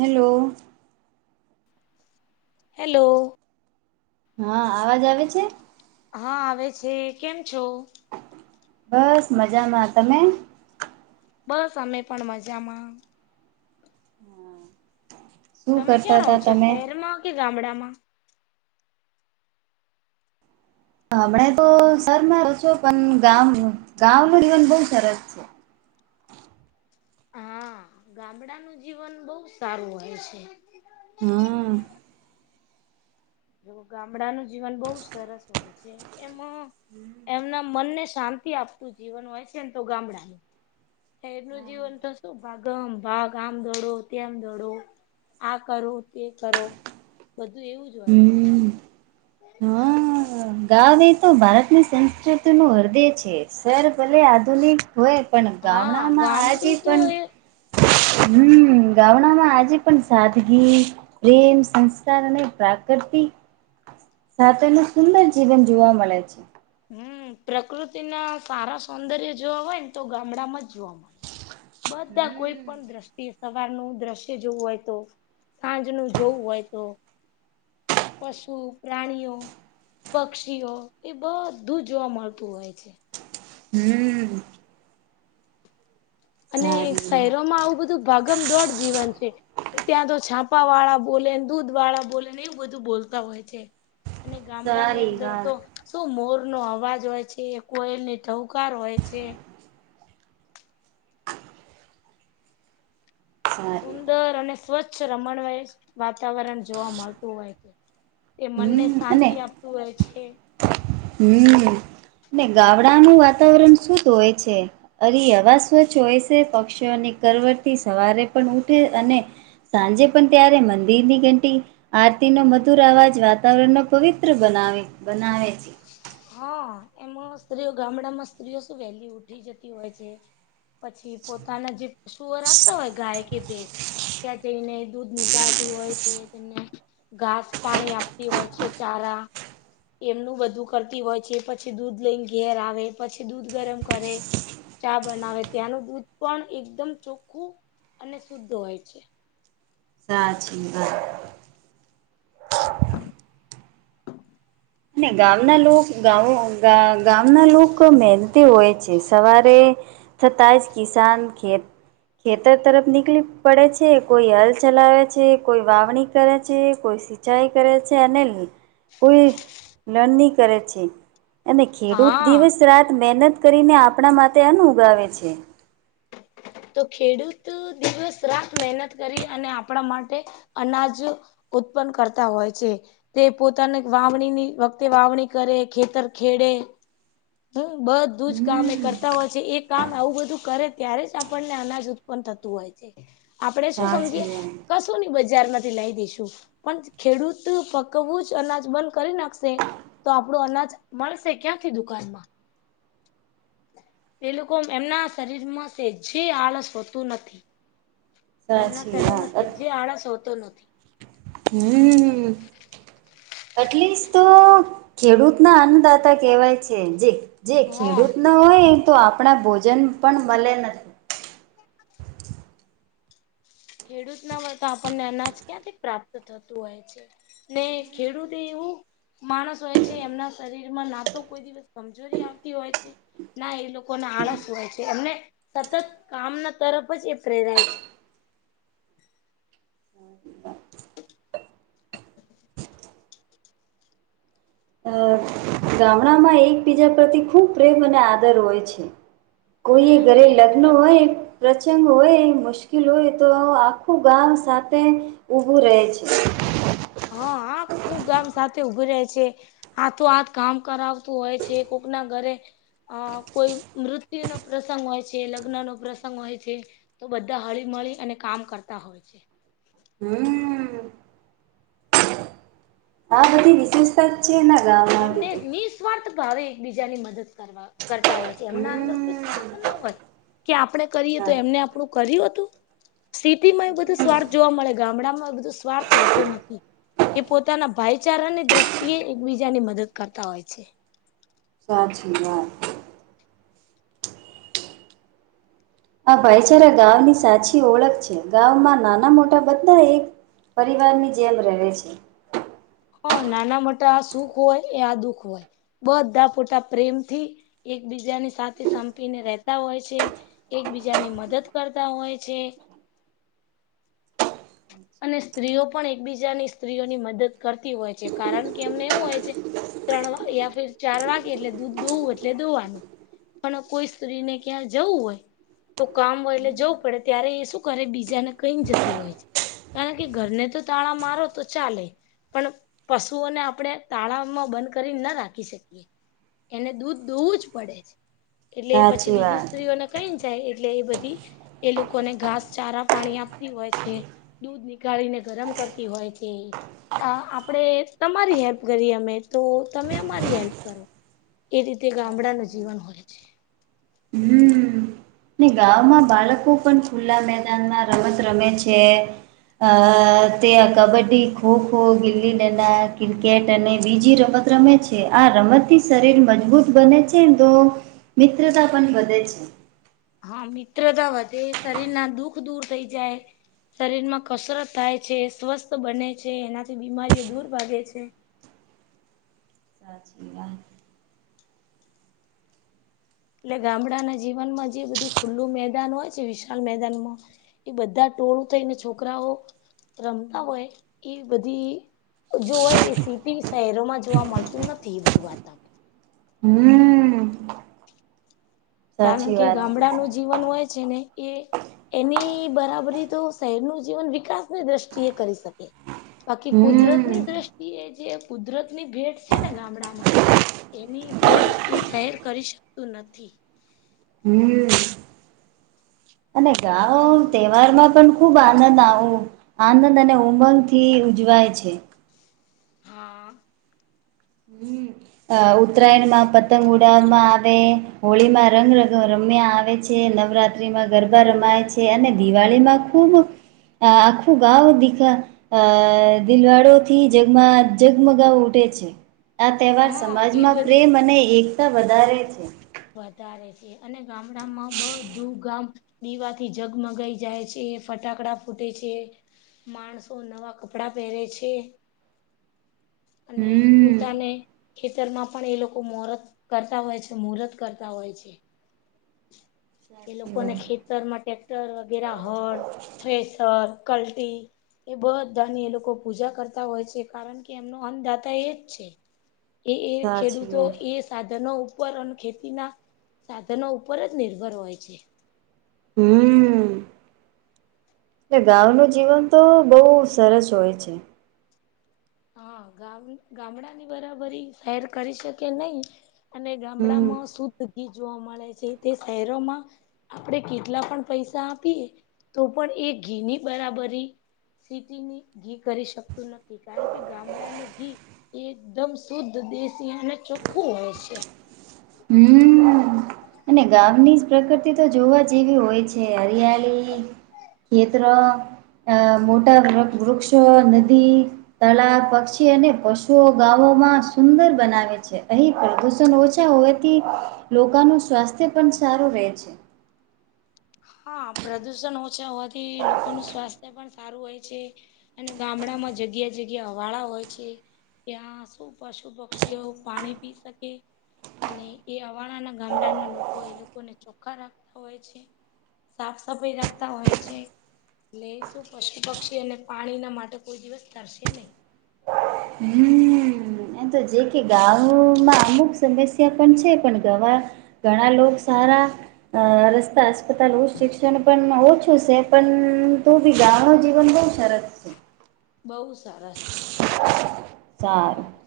Hello- - hello- - હા અવાજ આવે છે? હા આવે છે કેમ છો? બસ મજામાં તમે? બસ અમે પણ મજામાં? શું તમે કરતા ક્યાં રહો હતા છો તમે શહેરમાં કે ગામડામાં? હમણા તો સરમાં છો પણ ગામ ગામ ન જીવન બહુ સરસ છે. હા ગામડાનું જીવન બહુ સારું હોય છે. હા. જો ગામડાનું જીવન બહુ સરસ હોય છે. એમાં એમના મનને શાંતિ આપતું જીવન હોય છે ને તો ગામડાનું. શેર નું જીવન તો શું ભાગ- - ભાગમ ભાગ આમ દોડો તેમ દોડો આ કરો તે કરો- - બધું એવું જ હોય છે. હમ હા. ગાવ એ તો ભારતની સંસ્કૃતિ નું હૃદય છે, સર ભલે આધુનિક હોય પણ હા ગામડામાં આજી ગામડું તો પણ એ હમ ગામડામાં આજે પણ સાદગી પ્રેમ સંસ્કાર અને પ્રાકૃતિક સાથેનું સુંદર જીવન જોવા મળે છે હમ પ્રકૃતિ ના સારા સૌંદર્ય જોવા હોય ને તો ગામડામાં જ જોવા મળે હમ બધા કોઈ પણ દ્રષ્ટિ સવારનું દ્રશ્ય જોવું હોય તો સાંજ નું જોવું હોય તો પશુ, પ્રાણીઓ, પક્ષીઓ એ બધ ધું જોવા મળતું હોય છે. હમ્મ અને સારી શહેરોમાં આવું બધું ભાગમદોડ જીવન છે. ત્યાં તો છાપા વાળા બોલે, ને દૂધ વાળા બોલે, ને એવું બધું બોલતા હોય છે. અને ગામડા ની સારી અંદર વાત તો શું મોર નો અવાજ હોય છે, કોયલની ટહુકાર હોય છે. સારી સુંદર અને સ્વચ્છ રમણવય વાતાવરણ જોવા મળતું હોય છે. એ મનને હમ શાંતિ આપતું હોય છે. હમ્મ ને ગાવડાનું વાતાવરણ શુંદ હોય છે. અરી હવા સ્વચ્છ હોય શે, પક્ષીઓની કરવડતી સવારે પણ ઉઠે અને સાંજે પણ ત્યારે મંદિર ની ઘંટી આરતી નો મધુર અવાજ વાતાવરણ નો પવિત્ર બનાવે બનાવે છે. હા, એમાં સ્ત્રીઓ ગામડામાં સ્ત્રીઓ શું વહેલી ઉઠી જતી હોય છે. પછી પોતાના જે પશુઓ રાખતા હોય, ગાય કે ભેસ ત્યાં જઈને. દૂધ નીકાળતી હોય તે તેમને. ઘાસ પાણી આપતી હોય છે ચારા, એમનું બધું કરતી હોય છે, પછી દૂધ લઈને ઘેર આવે, પછી દૂધ ગરમ કરે. ચા બનાવે, ત્યાંનું દૂધ પણ એકદમ ચોખ્ખું અને શુદ્ધ હોય છે. સાચી વાત [inaudible] અને ગાવના લોક ગાવ ગા ગામના લોક મહેનતી હોય છે, સવારે થતાશ કિસાન ખેત ખેતર તરફ નીકલી પડે છે, કોઈ હલ ચલાવે છે, કોઈ વાવણી કરે છે, કોઈ સી સિંચાઈ કરે છે, અને કુલ નની કરે છે, અને ખેડૂત હા દિવસ રાત મહેનત કરીને આપણા માટે અન્ન ઉગાવે છે. તો ખેડૂત દિવસ રાત મહેનત કરી, અને આપણા માટે અનાજ ઉત્પન્ન કરતા હોય છે. તે પોતાને વાવણીની વખતે વાવણી કરે, ખેતર ખેડે હમ્મ બધું જ કામ એ હમ્મ કરતા હોય છે, એ કામ આવું બધું કરે ત્યારે જ આપણને અનાજ ઉત પન થતું હોય છે, આપડે શું સાચી સમજીયે વાત કસ તુ ની બજારમાંથી લાઈ દેશું, પણ ખેડૂત પકવવુંજ અનાજ બંધ કરી નાખશે તો આપડું અનાજ મળશે ક્યાંથી દુકાનમાં? એલોકો એમના શરીરમાં સેજે આળસ હોતું નથી. તેમના સાચી શરીરમાં વાત સેજેે આળસ હોતો નથી. હમ્મ એટલીસ્ટ તો ખેડૂત ના અન્નદાતા કહેવાય છે જે જે હા ખેડૂત ના હોય, તો આપણા ભોજન પણ મળે નથી. ખેડૂત ના વત તો આપણને અનાજ ક્યાંથી પ્રાપ્ત થતું હોય છે? ને ખેડૂતએ એવું માણસ હોય છે, એમના શરીરમાં ના તો કોઈ દિવસ કમજોરી આવતી હોય છે. ના એ લોકોને આળસ હોય છે, એમને સતત કામના તરફ જ એ પ્રેરાય છે. [inaudible] અ ગામડા માં એકબીજા પ્રતિ ખુબ પ્રેમ અને આદર હોય છે. કોઈ હમ એ ઘરે અને લગ્ન હોય. પ્રત્યે પ્રચંગ હોય મુશ્કેલ હોય તો આખું ગામ સાથે. ઉબું રહે છે. હા હા ખુબ ગામ સાથે ઉભું રહે છે. હા તો હાથ કામ કરાવતું હોય છે, કોક ના ઘરે અ કોઈ મૃત્યુ નો પ્રસંગ હોય છે, લગ્ન નો પ્રસંગ હોય છે. તો બધા હળી મળળી અને કામ કરતા હોય છે. હમ્મ આ બધી વિશેષ. તચી ન ગામમા એમને નિઃસ્વાર્થ ભાવે એકબીજાની મદદ કરવા. કરતા હોય છે, એમના અંદર કોઈ હમ સ્વાર્થ ના હોત કે આપડણે કરીએ તો એમને આપણું કર્યું હતું. સ્થિતટી માં એ બધું સ્વાર્થ જોવા મળે ગામડામાં એ બધું સ્વાર્થ હોતો નથી. એ પોતાના ભાઈચારાની દ્રષ્ટિએ એકબીજાની મદદ કરતા હોય છે. સાચ્રી વાત. આ ભાઈચારા ગની સાચી ઓળખ છે, ગમાં નાના મોટા બધા એક. પરિવારની જેમ રહે છે. હ, નાના મોટા આ સુખ હોય એ આ દુખ હોય. બધા ફોટા પ્રેમથી એકબીજાની સાથે સંપીને રેતા હોય છે. એકબીજાની મદદ કરતા હોય છે. અને સ્ત્રીઓ પણ એકબીજાની સ્ત્રીઓની મદદ કરતી હોય છે, કારણ કે એમને એવું હોય છે. ત્રણ યા ફર ચાર વાગે એટલે દૂધ દોવું એટલે દોવાનું. પણ કોઈ સ્ત્રીને ક્યાં જવું હોય. તો કામ વયલે જવું પડે ત્યારે એ શું કરે બીજાને કઈ જતી હોય છે. કારણ કે ઘરને તો તાણા મારો તો ચાલે પણ પશુઓને આપણે તાળાવમાં બંધ કરી ના રાખી શકીએ. એને દૂધ દોવું જ પડે છે, એટલે એ પછી સાચી બીજી વાત સ્ત્રીઓને કઈ જાય એટલે એ બધી એ લોકોને ઘાસચારા પાણી આપતી હોય છે. દૂધ નીકાળીને ગરમ કરતી હોય છે. અ આપણેે તમારી હેલ્પ કરીએ અમે તો તમે અમારી હેલ્પ કરો. એ રીતે ગામડા ન જીવન હોય છે. હમ્મ ગામમાં બાળકો પણ ખુલ્લા મેદાનમાં રમત રમે છે. અ તે્યા કબડ્ડી, ખોખો, ગીલીના, ક્રિકેટ અને બીજી રમત રમે છે. આ રમત થી શરીર મજબૂત બને છે તો મિત્રતા પણ વધે છે. હા મિત્રતા વધે શરીર ના દુઃખ દૂર થઈ જાય શરીરમાં કસરત થાય છે, સ્વસ્થ બને છે, એનાથી બીમારીઓ દૂર ભાગે છે. સાચી વાત એટલે ગામડાના જીવનમાં જે બધું ખુલ્લું મેદાન હોય છે, વિશાાલ મેદાનમા એ બધા ટોળું થઈને છોકરાઓ રમતા હોય એ બધી. જોવાય એ સીટી શહેરોમાં જોવા મળતું નથી એ બધું વાતાવરણ હમ્મ કારણ સાચી કે વાત ગામડાનું જીવન હોય છે. ને એ એની બરાબરી તો શહેરનું જીવન વિકાસની દ્રષ્ટિએ કરી શકે બાકી કુદરત હમ ની દ્રષ્ટિ એ જે કુદરતની ભેટ છે ને ગામડામાં. એની હોડ એ શહેર કરી શકતું નથી. હમ અને તો એ ગઉ કરી શકતું તહેવાર માં પ ખુબ આનંદ આવ આનંદ અને ઉમંગ થી ઉજવાય છે. હા હ ઉત્તરાયણમાં પ પતંગ ઉડાવવામાં આવે હોળીમાં રંગ રમ્યા આવે છે નવરાત્રીમાં ગરબા રમાય છે. છે, અને દિવાળીમાં ખુબ આખું ગાવ દીખા અ દિલવાડો થી જગમાં જગમગાવ ઉઠે છે આ તહેવાર હા એ સમાજમાં બધું પ્રેમ અને એકતા વધારે છે વધારે છે અને ગામડામાં બધું ગામ દીવા થી જગમગાઈ જાય છે ફટાકડા ફૂટે છે માણસો નવા કપડા પહેરે છે અને હમ પોતાને ખેતરમાં પણ એ લોકો મુરત કરતા હોય છે મુહૂર્ત કરતા હોય છે એ લોકોને ખેત તરમાં ટટેક્ટર વગેરે હળ ફસર કલટી એ બધાની એ લોકો પૂજા કરતા હોય છે કારણ કે એમનો અન્નદાતા એ જ છે એ એ સાચી ખેડૂતો વાત એ સાધનો ઉપર અને ખેતીના સાધનો ઉપર જ નિર્ભર હોય છે હમ એટલે ગઉ ન જીવન તો બહુ સરસ હોય છે હા ગામ ગામડાની બરાબરી શહેર કરી શકે નહી અને હમ. ગામડામાં શુદ્ધ ઘી જોવા મળે છે તે શહેરોમાં આપણે કેટલા પણ પૈસા આપીએ તો પણ એ ઘીની બરાબરી સીટીની ઘી કરી શકતું નથી કારણ કે ગામડાનું ઘી એકદમ શુદ્ધ દેશી અને ચોખ્ખું હોય છે હમ અને ગામની જ પ્રકૃતિ તો જોવા જેવી હોય છે હરિયાળી ખેતરો મોટા વૃક્ષો નદી તળા પક્ષી અને પશુઓ ગામોમાં સુંદર બનાવે છે અહી પ્રદુષણ ઓછા હોય થી લોકોનું સ્વાસ્થ્ય પણ સારું રહે છે હા પ્રદુષણ ઓછા હોવાથી લોકોનું સ્વાસ્થ્ય પણ સારું હોય છે અને ગામડામાં જગ્યા જગ્યા વાળા હોય છે ત્યાં શું પશુ પક્ષીઓ પાણી પી શકે અને એ અવાણાના ગામડાના લોકો એ લોકોને ચોખ્ખા રાખતા હોય છે સાફ સફાઈ રાખતા હોય છે ને શું પશુ પક્ષી અને પાણીના માટે કોઈ દિવસ તરશે નહીં હમ એ તો જે કે ગામમાં અમુક સમસ્યા પણ છે પણ ગવા ઘણા લોકો સારા અ રસ્તા અસ્પતાલ શિક્ષણ પણ ઓછું છે પણ તું બી ગા ન જીવન બ શરત બહુ સરસ છે સારું